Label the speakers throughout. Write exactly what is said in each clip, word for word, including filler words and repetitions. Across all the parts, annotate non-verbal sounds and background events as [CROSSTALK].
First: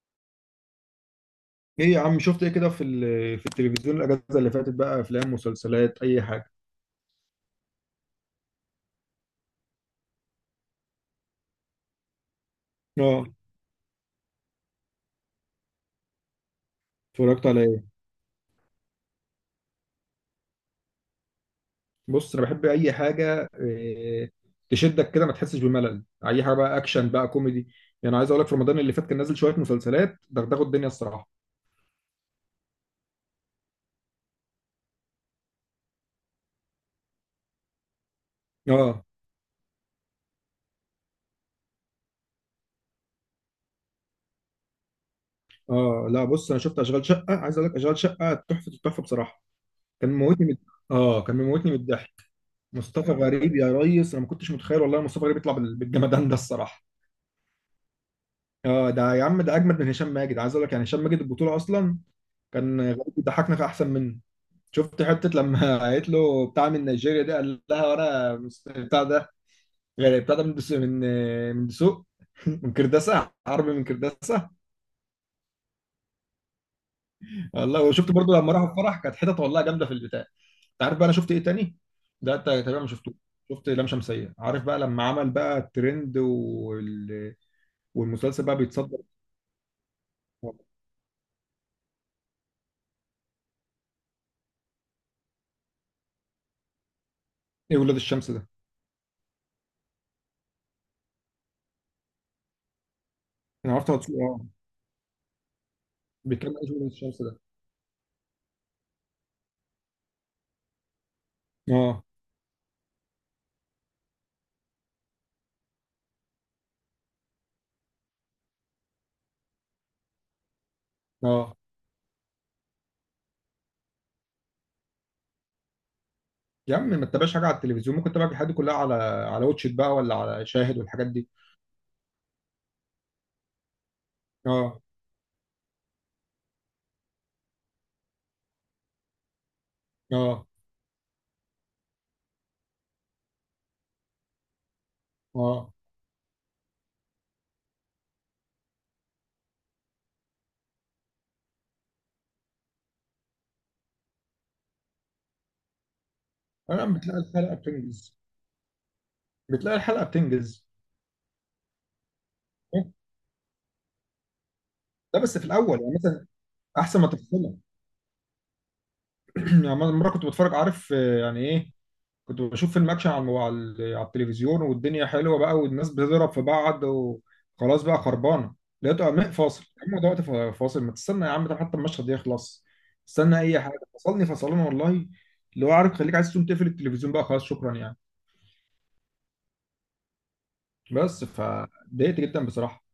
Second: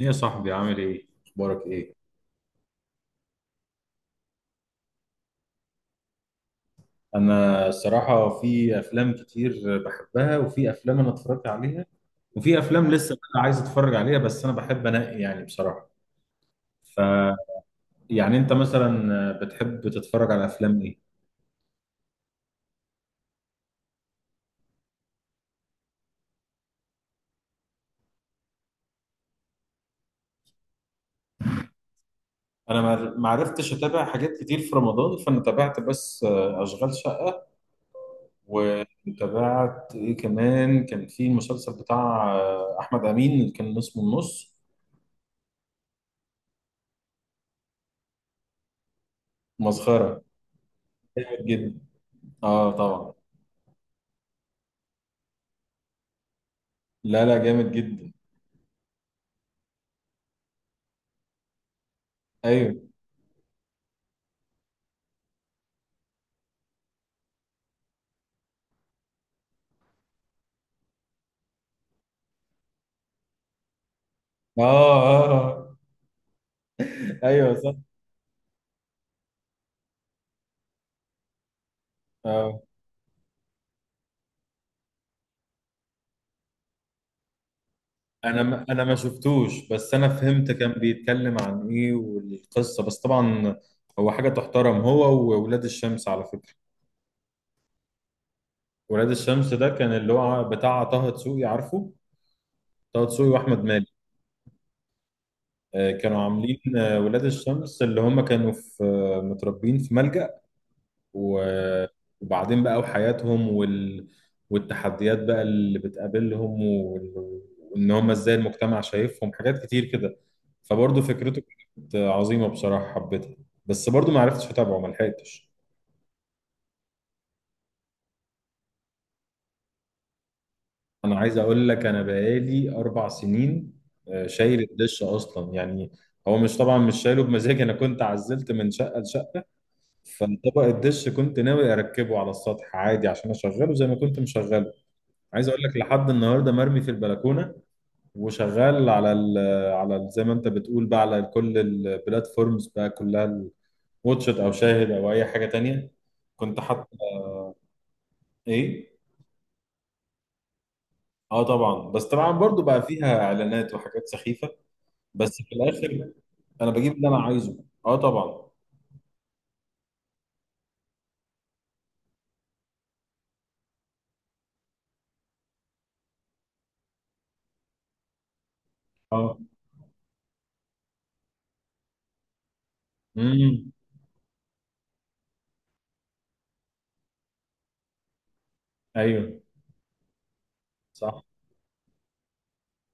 Speaker 1: ايه يا صاحبي، عامل ايه؟ اخبارك
Speaker 2: ايه
Speaker 1: ايه؟
Speaker 2: يا عم، شفت ايه كده في ال- في التلفزيون الاجازه اللي فاتت؟ بقى افلام، مسلسلات، اي حاجه.
Speaker 1: انا الصراحه في افلام كتير بحبها، وفي افلام انا اتفرجت عليها، وفي افلام لسه
Speaker 2: اه.
Speaker 1: بقى عايز اتفرج عليها، بس انا بحب انقي يعني بصراحه. ف
Speaker 2: اتفرجت على ايه؟
Speaker 1: يعني انت مثلا بتحب تتفرج على افلام ايه؟
Speaker 2: بص انا بحب اي حاجه إيه تشدك كده، ما تحسش بملل، اي حاجه بقى اكشن بقى كوميدي. يعني عايز اقول لك في رمضان اللي فات كان نازل شويه مسلسلات دغدغوا الدنيا الصراحه.
Speaker 1: انا ما ما عرفتش اتابع حاجات كتير في رمضان، فانا تابعت بس اشغال شقه،
Speaker 2: اه.
Speaker 1: وتابعت ايه كمان، كان في المسلسل بتاع احمد امين اللي كان اسمه النص.
Speaker 2: اه. لا بص، انا شفت اشغال شقه، عايز اقول لك اشغال شقه تحفه التحفه بصراحه. كان
Speaker 1: مسخره.
Speaker 2: موتني من اه كان
Speaker 1: جامد
Speaker 2: موتني
Speaker 1: جدا.
Speaker 2: من الضحك.
Speaker 1: اه
Speaker 2: مصطفى
Speaker 1: طبعا.
Speaker 2: غريب يا ريس، انا ما كنتش متخيل والله مصطفى غريب يطلع بال- بالجمدان ده الصراحه.
Speaker 1: لا لا، جامد جدا.
Speaker 2: اه، ده يا عم، ده اجمد من هشام ماجد، عايز اقول لك، يعني هشام ماجد البطوله اصلا. كان
Speaker 1: ايوه.
Speaker 2: غريب بيضحكنا في احسن منه. شفت حته لما [LAUGHS] قالت له بتاع من نيجيريا ده، قال لها وانا مس- بتاع ده، غير بتاع ده من دسوق، من من دسوق [LAUGHS] من كرداسه، عربي من كرداسه.
Speaker 1: اه، اه، آه. ايوه، صح.
Speaker 2: والله، وشفت برضو لما راحوا الفرح كانت حتت والله جامده في البتاع. انت عارف بقى انا شفت ايه تاني؟ ده انت
Speaker 1: اه.
Speaker 2: تقريبا ما شفتوش. شفت لام شمسيه، عارف بقى لما عمل بقى الترند وال...
Speaker 1: انا
Speaker 2: والمسلسل بقى
Speaker 1: ما انا ما
Speaker 2: بيتصدر.
Speaker 1: شفتوش، بس انا فهمت كان بيتكلم عن ايه والقصه، بس طبعا هو حاجه تحترم، هو وولاد الشمس على فكره.
Speaker 2: ايه ولاد الشمس ده؟
Speaker 1: ولاد الشمس ده كان اللي هو بتاع طه دسوقي، عارفه؟ طه دسوقي واحمد
Speaker 2: انا
Speaker 1: مالك.
Speaker 2: عرفت هو. اه.
Speaker 1: آه، كانوا
Speaker 2: بيتكلم
Speaker 1: عاملين
Speaker 2: ايه ولاد
Speaker 1: آه،
Speaker 2: الشمس
Speaker 1: ولاد
Speaker 2: ده؟
Speaker 1: الشمس اللي هم كانوا في آه، متربين في ملجأ. و-
Speaker 2: اه.
Speaker 1: وبعدين بقى وحياتهم وال... والتحديات بقى اللي بتقابلهم، وال... وان هم ازاي المجتمع شايفهم حاجات كتير كده، فبرضه فكرته
Speaker 2: اه
Speaker 1: كانت عظيمة بصراحة، حبيتها. بس برضه ما عرفتش اتابعه، ما لحقتش.
Speaker 2: يا عم، ما تتابعش حاجه على التلفزيون، ممكن تتابع الحاجات دي كلها على على واتشت بقى، ولا على شاهد والحاجات
Speaker 1: انا
Speaker 2: دي.
Speaker 1: عايز اقول لك انا بقالي اربع سنين آه، شايل
Speaker 2: اه.
Speaker 1: الدش اصلا يعني. هو مش، طبعا مش شايله بمزاجي، انا كنت عزلت من شقه لشقه،
Speaker 2: اه.
Speaker 1: فطبق الدش كنت ناوي اركبه على السطح عادي عشان اشغله زي ما كنت مشغله. عايز اقول
Speaker 2: اه.
Speaker 1: لك لحد النهارده مرمي في البلكونه، وشغال على ال على ال- زي ما انت بتقول بقى على كل البلاتفورمز بقى كلها، واتشت او شاهد او اي حاجه تانية. كنت
Speaker 2: انا
Speaker 1: حاطط.
Speaker 2: بتلاقي الحلقه بتنجز.
Speaker 1: ايه؟
Speaker 2: بتلاقي الحلقه بتنجز.
Speaker 1: اه طبعا، بس طبعا برضو بقى فيها اعلانات وحاجات سخيفه،
Speaker 2: لا بس
Speaker 1: بس
Speaker 2: في
Speaker 1: في
Speaker 2: الاول يعني
Speaker 1: الاخر
Speaker 2: مثلا،
Speaker 1: انا بجيب
Speaker 2: احسن ما
Speaker 1: اللي انا
Speaker 2: تفصلها.
Speaker 1: عايزه، اه طبعا.
Speaker 2: [CLEARS THROAT] يعني مره كنت بتفرج، عارف آه، يعني ايه، كنت بشوف الماتش على الم- على ال- على التلفزيون، والدنيا حلوه بقى والناس بتضرب في بعض وخلاص بقى خربانه، لقيته قام
Speaker 1: اه.
Speaker 2: فاصل. يا عم، ده وقت فا- فاصل؟ ما تستنى يا عم، ده حتى المشهد يخلص، استنى اي
Speaker 1: امم.
Speaker 2: حاجه. فصلني فصلنا والله. اللي هو عارف، خليك عايز تقوم تقفل التلفزيون بقى خلاص، شكرا يعني.
Speaker 1: ايوه، صح.
Speaker 2: بس فضايقت جدا بصراحه.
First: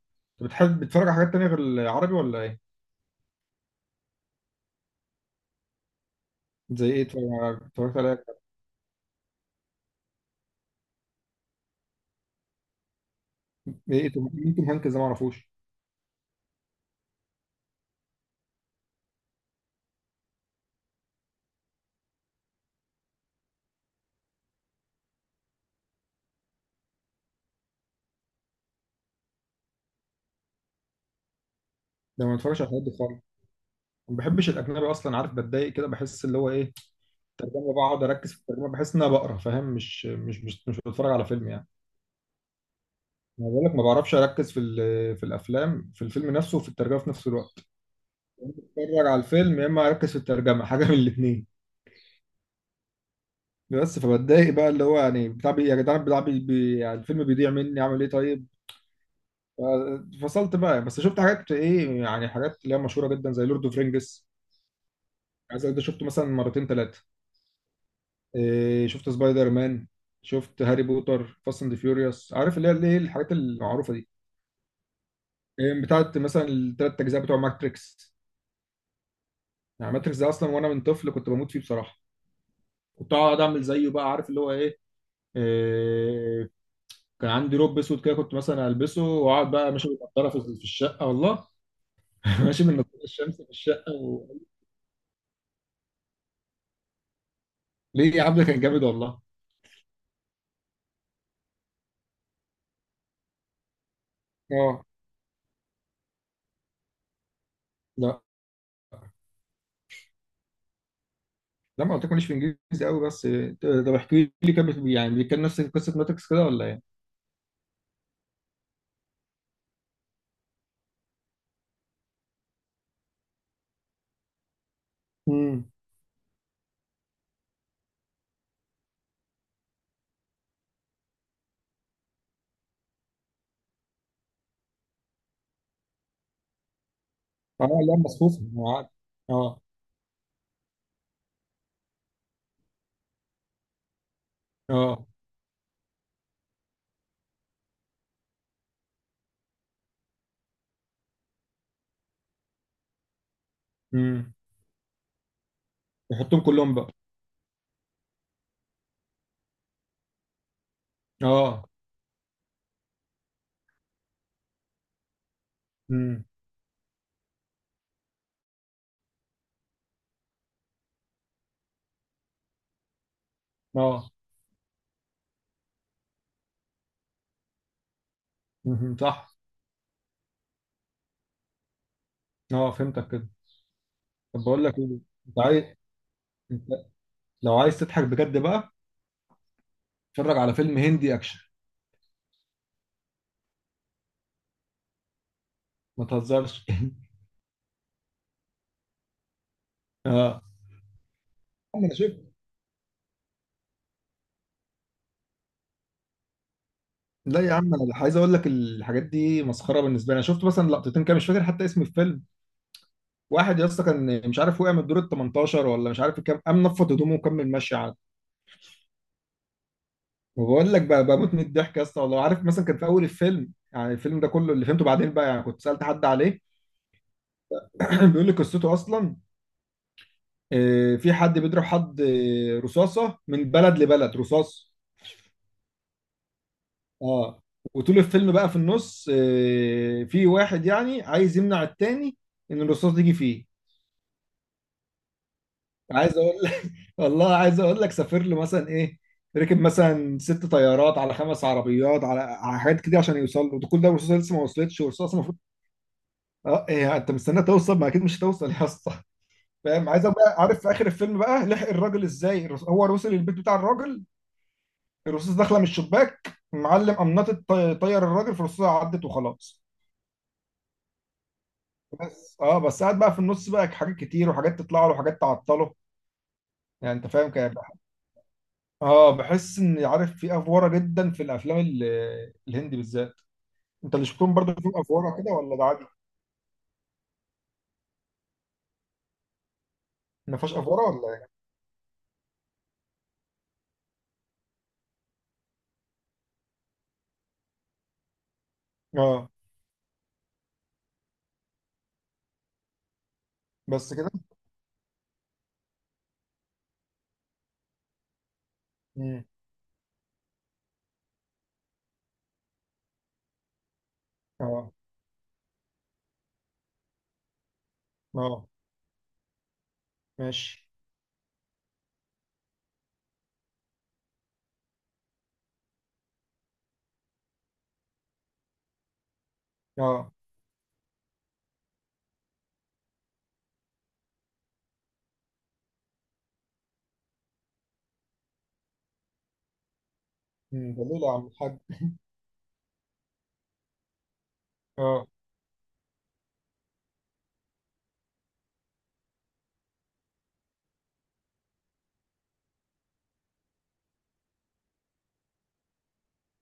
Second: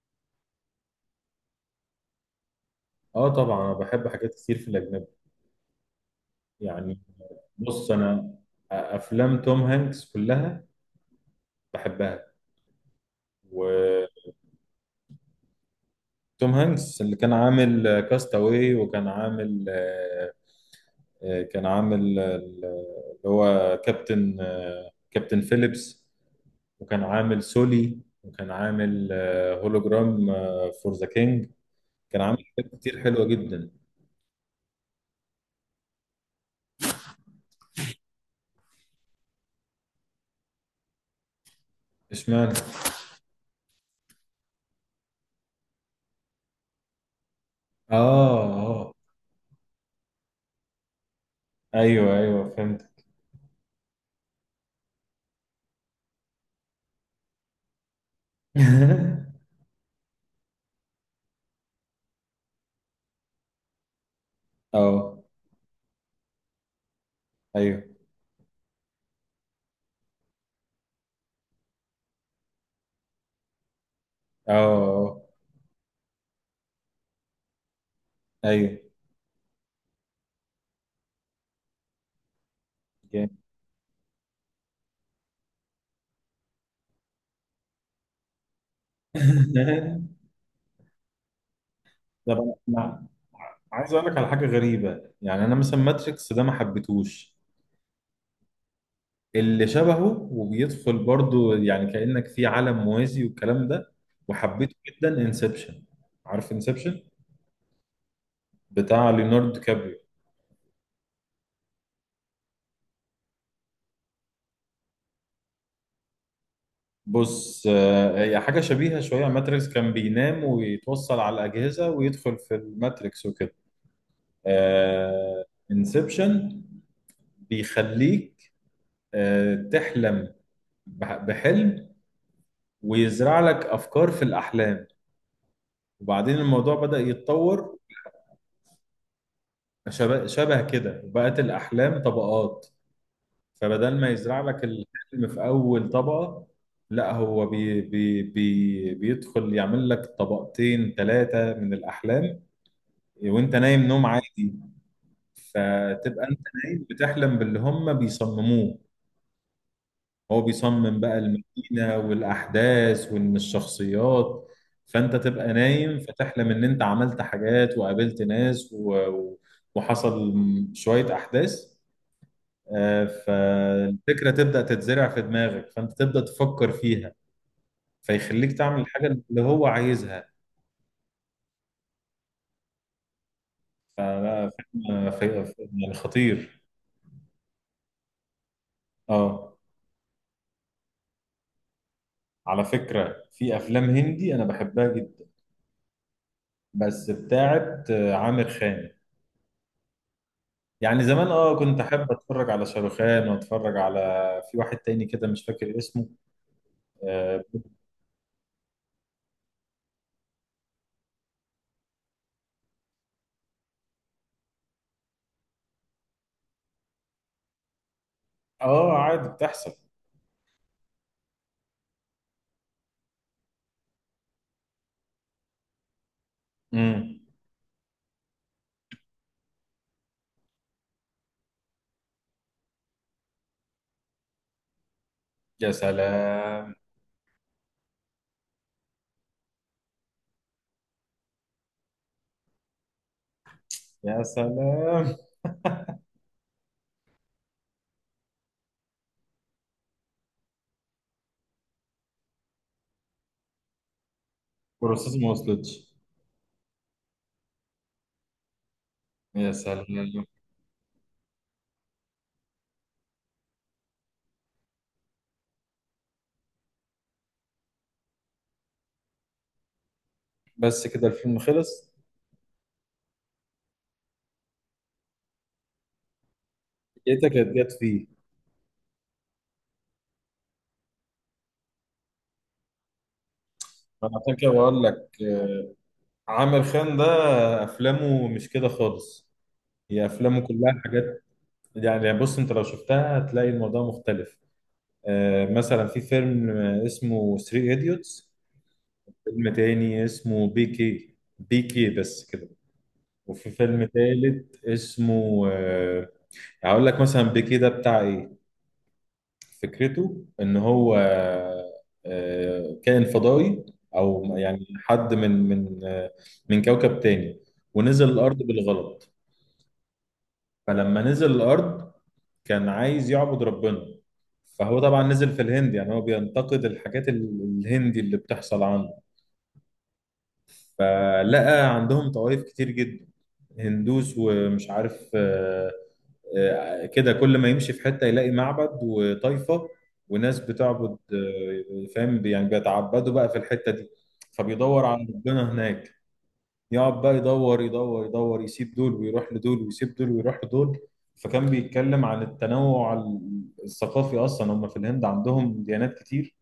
Speaker 2: انت بتحب بتتفرج على حاجات تانية غير العربي ولا ايه؟
Speaker 1: اه طبعا، انا بحب حاجات كتير في الاجنبي
Speaker 2: زي
Speaker 1: يعني.
Speaker 2: ايه اتفرج على-
Speaker 1: بص
Speaker 2: اتفرجت على
Speaker 1: انا، افلام توم هانكس كلها بحبها. و
Speaker 2: ايه؟ إيه توم- مين توم هانكس ده، ما اعرفوش.
Speaker 1: توم هانكس اللي كان عامل كاستاوي، وكان عامل آه، آه، كان عامل آه، اللي هو كابتن، آه، كابتن فيليبس، وكان عامل سولي، وكان عامل هولوجرام فور ذا كينج. كان
Speaker 2: ده ما
Speaker 1: عامل
Speaker 2: بتفرجش على
Speaker 1: حاجات
Speaker 2: الحاجات دي
Speaker 1: كتير
Speaker 2: خالص،
Speaker 1: حلوة جدا.
Speaker 2: ما بحبش الاجنبي اصلا، عارف بتضايق كده، بحس اللي هو ايه الترجمه، بقعد اركز في الترجمه، بحس ان انا بقرا فاهم، مش مش مش, مش بتفرج على فيلم يعني.
Speaker 1: اشمعنى؟
Speaker 2: انا بقول لك ما بعرفش اركز في ال- في الافلام، في الفيلم نفسه وفي الترجمه في نفس الوقت.
Speaker 1: اه. اه.
Speaker 2: بتفرج على الفيلم يا اما اركز في الترجمه، حاجه من الاثنين.
Speaker 1: ايوه ايوه، فهمت.
Speaker 2: بس فبتضايق بقى اللي هو يعني بتاع بي- يا جدعان، بتاع بي بي- يعني الفيلم بيضيع مني، اعمل ايه طيب؟
Speaker 1: [LAUGHS]
Speaker 2: ف- فصلت بقى، بس شفت حاجات ايه، يعني حاجات اللي هي مشهوره جدا زي لورد اوف رينجز،
Speaker 1: اه.
Speaker 2: عايز أقول ده شفته مثلا مرتين ثلاثه.
Speaker 1: ايوه.
Speaker 2: إيه، شفت سبايدر مان، شفت هاري بوتر، فاست اند فيوريوس، عارف اللي هي اللي هي الحاجات المعروفه دي.
Speaker 1: اه. آه.
Speaker 2: إيه، بتاعت مثلا الثلاث اجزاء بتوع ماتريكس.
Speaker 1: ايوه.
Speaker 2: يعني ماتريكس ده اصلا وانا من طفل كنت بموت فيه بصراحه. كنت
Speaker 1: جامد.
Speaker 2: اقعد اعمل زيه بقى عارف اللي هو ايه. إيه، كان عندي روب اسود كده، كنت مثلا البسه واقعد بقى ماشي
Speaker 1: [LAUGHS]
Speaker 2: بالنضاره في في الشقه والله.
Speaker 1: طب
Speaker 2: [LAUGHS]
Speaker 1: انا
Speaker 2: ماشي بالنضاره
Speaker 1: أنا
Speaker 2: الشمس في
Speaker 1: عايز
Speaker 2: الشقه
Speaker 1: اقول لك
Speaker 2: و...
Speaker 1: على حاجه غريبه، يعني انا مثلا ماتريكس ده ما حبيتهوش.
Speaker 2: ليه يا عم؟ ده كان جامد والله.
Speaker 1: اللي شبهه وبيدخل برضو، يعني كانك في عالم موازي والكلام ده، وحبيته
Speaker 2: اه.
Speaker 1: جدا انسبشن. عارف انسبشن؟
Speaker 2: لا،
Speaker 1: بتاع ليوناردو كابريو.
Speaker 2: لا، ما قلت لكم ليش، في انجليزي قوي بس. إيه، طب احكي لي، كان بت- يعني بيتكلم نفس قصه ماتريكس كده ولا ايه؟
Speaker 1: بص، آه، هي حاجه شبيهه شويه ماتريكس، كان بينام ويتوصل على الاجهزه ويدخل في الماتريكس وكده. آه.
Speaker 2: امم.
Speaker 1: انسبشن بيخليك آه، تحلم، بح- بحلم، ويزرع لك افكار في الاحلام. وبعدين الموضوع بدأ
Speaker 2: اه
Speaker 1: يتطور
Speaker 2: لا، مصفوفه عادي. اه.
Speaker 1: شبه, شبه كده، وبقت الأحلام طبقات. فبدل ما يزرع لك
Speaker 2: اه.
Speaker 1: الحلم في أول طبقة، لا، هو بي بي بي بيدخل يعمل لك طبقتين ثلاثة من الأحلام وأنت نايم نوم
Speaker 2: امم.
Speaker 1: عادي، فتبقى أنت
Speaker 2: يحطهم كلهم
Speaker 1: نايم
Speaker 2: بقى.
Speaker 1: بتحلم باللي هم بيصمموه. هو بيصمم بقى
Speaker 2: اه.
Speaker 1: المدينة والأحداث وإن الشخصيات، فأنت تبقى نايم
Speaker 2: امم.
Speaker 1: فتحلم إن أنت عملت حاجات وقابلت ناس و... و- وحصل شوية أحداث. آه،
Speaker 2: اه.
Speaker 1: فالفكرة تبدأ تتزرع في دماغك، فأنت تبدأ تفكر فيها، فيخليك تعمل
Speaker 2: مهم.
Speaker 1: الحاجة
Speaker 2: صح.
Speaker 1: اللي هو عايزها.
Speaker 2: اه، فهمتك كده. طب
Speaker 1: فلا،
Speaker 2: بقول لك ايه،
Speaker 1: فيلم
Speaker 2: انت
Speaker 1: في-
Speaker 2: عايز،
Speaker 1: في- يعني خطير.
Speaker 2: انت لو عايز تضحك بجد بقى
Speaker 1: اه،
Speaker 2: اتفرج على فيلم هندي اكشن.
Speaker 1: على فكرة في أفلام هندي أنا بحبها جدا،
Speaker 2: ما تهزرش. [LAUGHS]
Speaker 1: بس بتاعت آه، عامر خان
Speaker 2: اه
Speaker 1: يعني. زمان اه
Speaker 2: يا
Speaker 1: كنت
Speaker 2: عم انا
Speaker 1: احب
Speaker 2: شفت.
Speaker 1: اتفرج على شاروخان، واتفرج على في واحد تاني كده مش فاكر اسمه.
Speaker 2: لا
Speaker 1: اه.
Speaker 2: يا عم، انا عايز اقول لك الحاجات دي مسخره بالنسبه لي. انا شفت مثلا لقطتين كده، مش فاكر حتى اسم الفيلم. واحد يا اسطى كان مش عارف، وقع من الدور ال تمنتاشر ولا مش عارف كام، قام نفض هدومه وكمل ماشي عادي.
Speaker 1: آه، عادي بتحصل.
Speaker 2: وبقول لك بقى، بموت من الضحك يا اسطى والله. عارف مثلا كان في اول الفيلم، يعني الفيلم ده كله اللي فهمته بعدين بقى، يعني كنت سالت حد عليه.
Speaker 1: امم.
Speaker 2: [CLEARS THROAT] بيقول لي قصته اصلا. آه، في حد بيضرب حد، آه، رصاصه من بلد لبلد، رصاص.
Speaker 1: يا سلام.
Speaker 2: اه. وطول الفيلم بقى في النص، آه، في واحد يعني عايز يمنع التاني ان الرصاص تيجي فيه.
Speaker 1: يا سلام. [LAUGHS]
Speaker 2: عايز اقول لك. [LAUGHS] والله عايز اقول لك سافر له مثلا ايه، ركب مثلا ست طيارات على خمس عربيات على على حاجات كده عشان يوصل له ده، كل ده الرصاصه لسه ما وصلتش، والرصاصه
Speaker 1: بروسيس ما
Speaker 2: المفروض.
Speaker 1: وصلتش.
Speaker 2: اه إيه، انت مستني توصل، ما اكيد مش هتوصل يا اسطى.
Speaker 1: يا
Speaker 2: فاهم؟ عايز
Speaker 1: سلام.
Speaker 2: بقى عارف في اخر الفيلم بقى لحق الراجل ازاي الرص- هو وصل البيت بتاع الراجل، الرصاص داخله من الشباك معلم قمنطت طي- طير الراجل، فالرصاصه عدت وخلاص.
Speaker 1: بس كده الفيلم خلص.
Speaker 2: بس اه، بس قاعد بقى في النص بقى حاجات كتير، وحاجات تطلع له وحاجات تعطله، يعني انت فاهم
Speaker 1: لقيتك
Speaker 2: كده.
Speaker 1: اتجت فيه.
Speaker 2: اه بحس ان عارف في افوره جدا في الافلام ال- الهندي بالذات. انت اللي
Speaker 1: انا
Speaker 2: شفتهم
Speaker 1: عشان كده
Speaker 2: برضه فيهم
Speaker 1: بقول لك،
Speaker 2: افوره كده ولا ده
Speaker 1: آه،
Speaker 2: عادي؟
Speaker 1: عامر خان ده افلامه مش كده خالص، هي
Speaker 2: ما
Speaker 1: افلامه
Speaker 2: فيهاش
Speaker 1: كلها
Speaker 2: افوره ولا
Speaker 1: حاجات.
Speaker 2: ايه؟
Speaker 1: يعني بص، انت لو شفتها هتلاقي الموضوع مختلف. آه، مثلا في فيلم آه، اسمه ثلاث ايديوتس،
Speaker 2: اه.
Speaker 1: فيلم تاني اسمه بي كي بي كي بس كده، وفي فيلم
Speaker 2: بس كده.
Speaker 1: تالت اسمه آه، هقول لك مثلا بي كي ده بتاع ايه.
Speaker 2: امم.
Speaker 1: فكرته ان هو آه، كائن فضائي، او يعني
Speaker 2: اه.
Speaker 1: حد من من آه، من كوكب تاني، ونزل الارض
Speaker 2: اه.
Speaker 1: بالغلط.
Speaker 2: ماشي.
Speaker 1: فلما نزل الارض كان عايز يعبد ربنا، فهو طبعا نزل في الهند. يعني هو بينتقد الحاجات ال- الهندي اللي بتحصل عنده،
Speaker 2: اه.
Speaker 1: فلقى عندهم طوائف كتير جدا، هندوس ومش عارف آه، آه، كده كل ما يمشي في حتة يلاقي معبد وطائفة وناس
Speaker 2: امم. ده
Speaker 1: بتعبد،
Speaker 2: ليه يا عم الحاج؟
Speaker 1: آه، فاهم، يعني بيتعبدوا بقى في الحتة دي. فبيدور على
Speaker 2: اه.
Speaker 1: ربنا هناك، يقعد بقى يدور يدور يدور، يسيب دول ويروح لدول ويسيب دول ويروح لدول. فكان بيتكلم عن التنوع الثقافي، أصلا هم في الهند عندهم ديانات كتير.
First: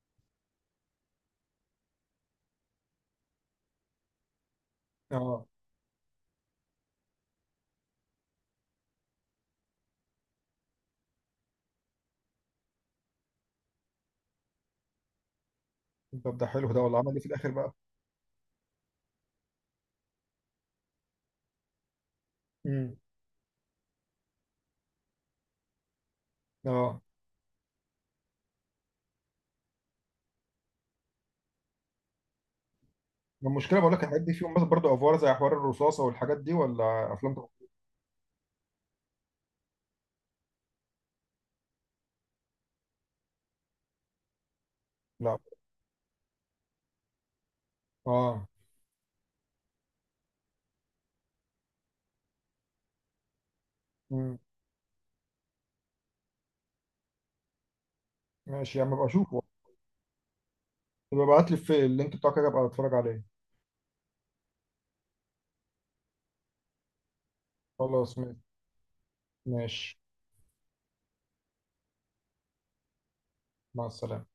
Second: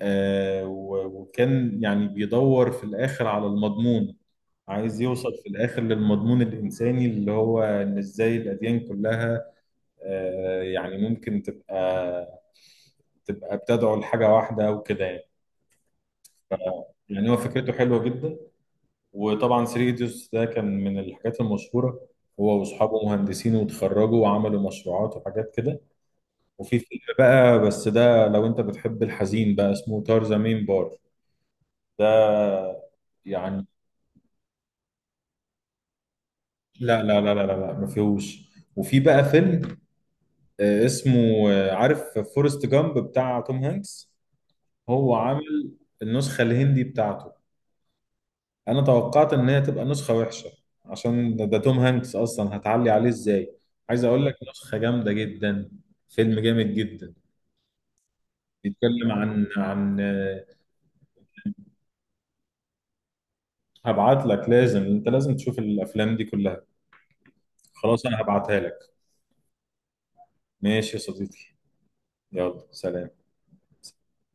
Speaker 1: آه، و- وكان يعني بيدور في الآخر على المضمون، عايز يوصل
Speaker 2: اه.
Speaker 1: في الآخر للمضمون الإنساني، اللي هو إن إزاي الأديان كلها آه، يعني ممكن تبقى تبقى بتدعو لحاجة واحدة وكده يعني.
Speaker 2: طب ده
Speaker 1: ف-
Speaker 2: حلو، ده ولا عمل ايه في
Speaker 1: يعني هو
Speaker 2: الاخر
Speaker 1: فكرته
Speaker 2: بقى؟
Speaker 1: حلوة جدا. وطبعا سيريديوس ده كان من الحاجات المشهورة، هو
Speaker 2: امم.
Speaker 1: وأصحابه مهندسين وتخرجوا وعملوا مشروعات وحاجات كده. وفي
Speaker 2: اه.
Speaker 1: فيلم بقى، بس ده لو أنت بتحب الحزين بقى، اسمه تارزا مين بار. ده يعني.
Speaker 2: المشكله بقول لك الحاجات دي فيهم بس برضه افوار زي حوار الرصاصه والحاجات دي،
Speaker 1: لا
Speaker 2: ولا
Speaker 1: لا لا
Speaker 2: افلام
Speaker 1: لا
Speaker 2: تخ-
Speaker 1: لا لا، ما فيهوش. وفي بقى فيلم آه، اسمه، آه، عارف فورست جامب بتاع توم هانكس؟ هو
Speaker 2: لا.
Speaker 1: عامل النسخة الهندي بتاعته.
Speaker 2: اه.
Speaker 1: انا توقعت ان هي تبقى نسخة وحشة، عشان ده, ده توم هانكس اصلا هتعلي عليه ازاي. عايز اقول لك
Speaker 2: مم.
Speaker 1: نسخة جامدة جدا، فيلم جامد جدا.
Speaker 2: ماشي يا عم، ابقى
Speaker 1: بيتكلم
Speaker 2: اشوفه.
Speaker 1: عن عن آه،
Speaker 2: يبقى ابعت لي في اللينك بتاعك كده، ابقى اتفرج عليه.
Speaker 1: هبعت لك، لازم انت لازم تشوف الافلام دي كلها، خلاص
Speaker 2: خلاص
Speaker 1: انا
Speaker 2: ماشي.
Speaker 1: هبعتها لك.
Speaker 2: ماشي.
Speaker 1: ماشي يا صديقي، يلا سلام.
Speaker 2: مع السلامه.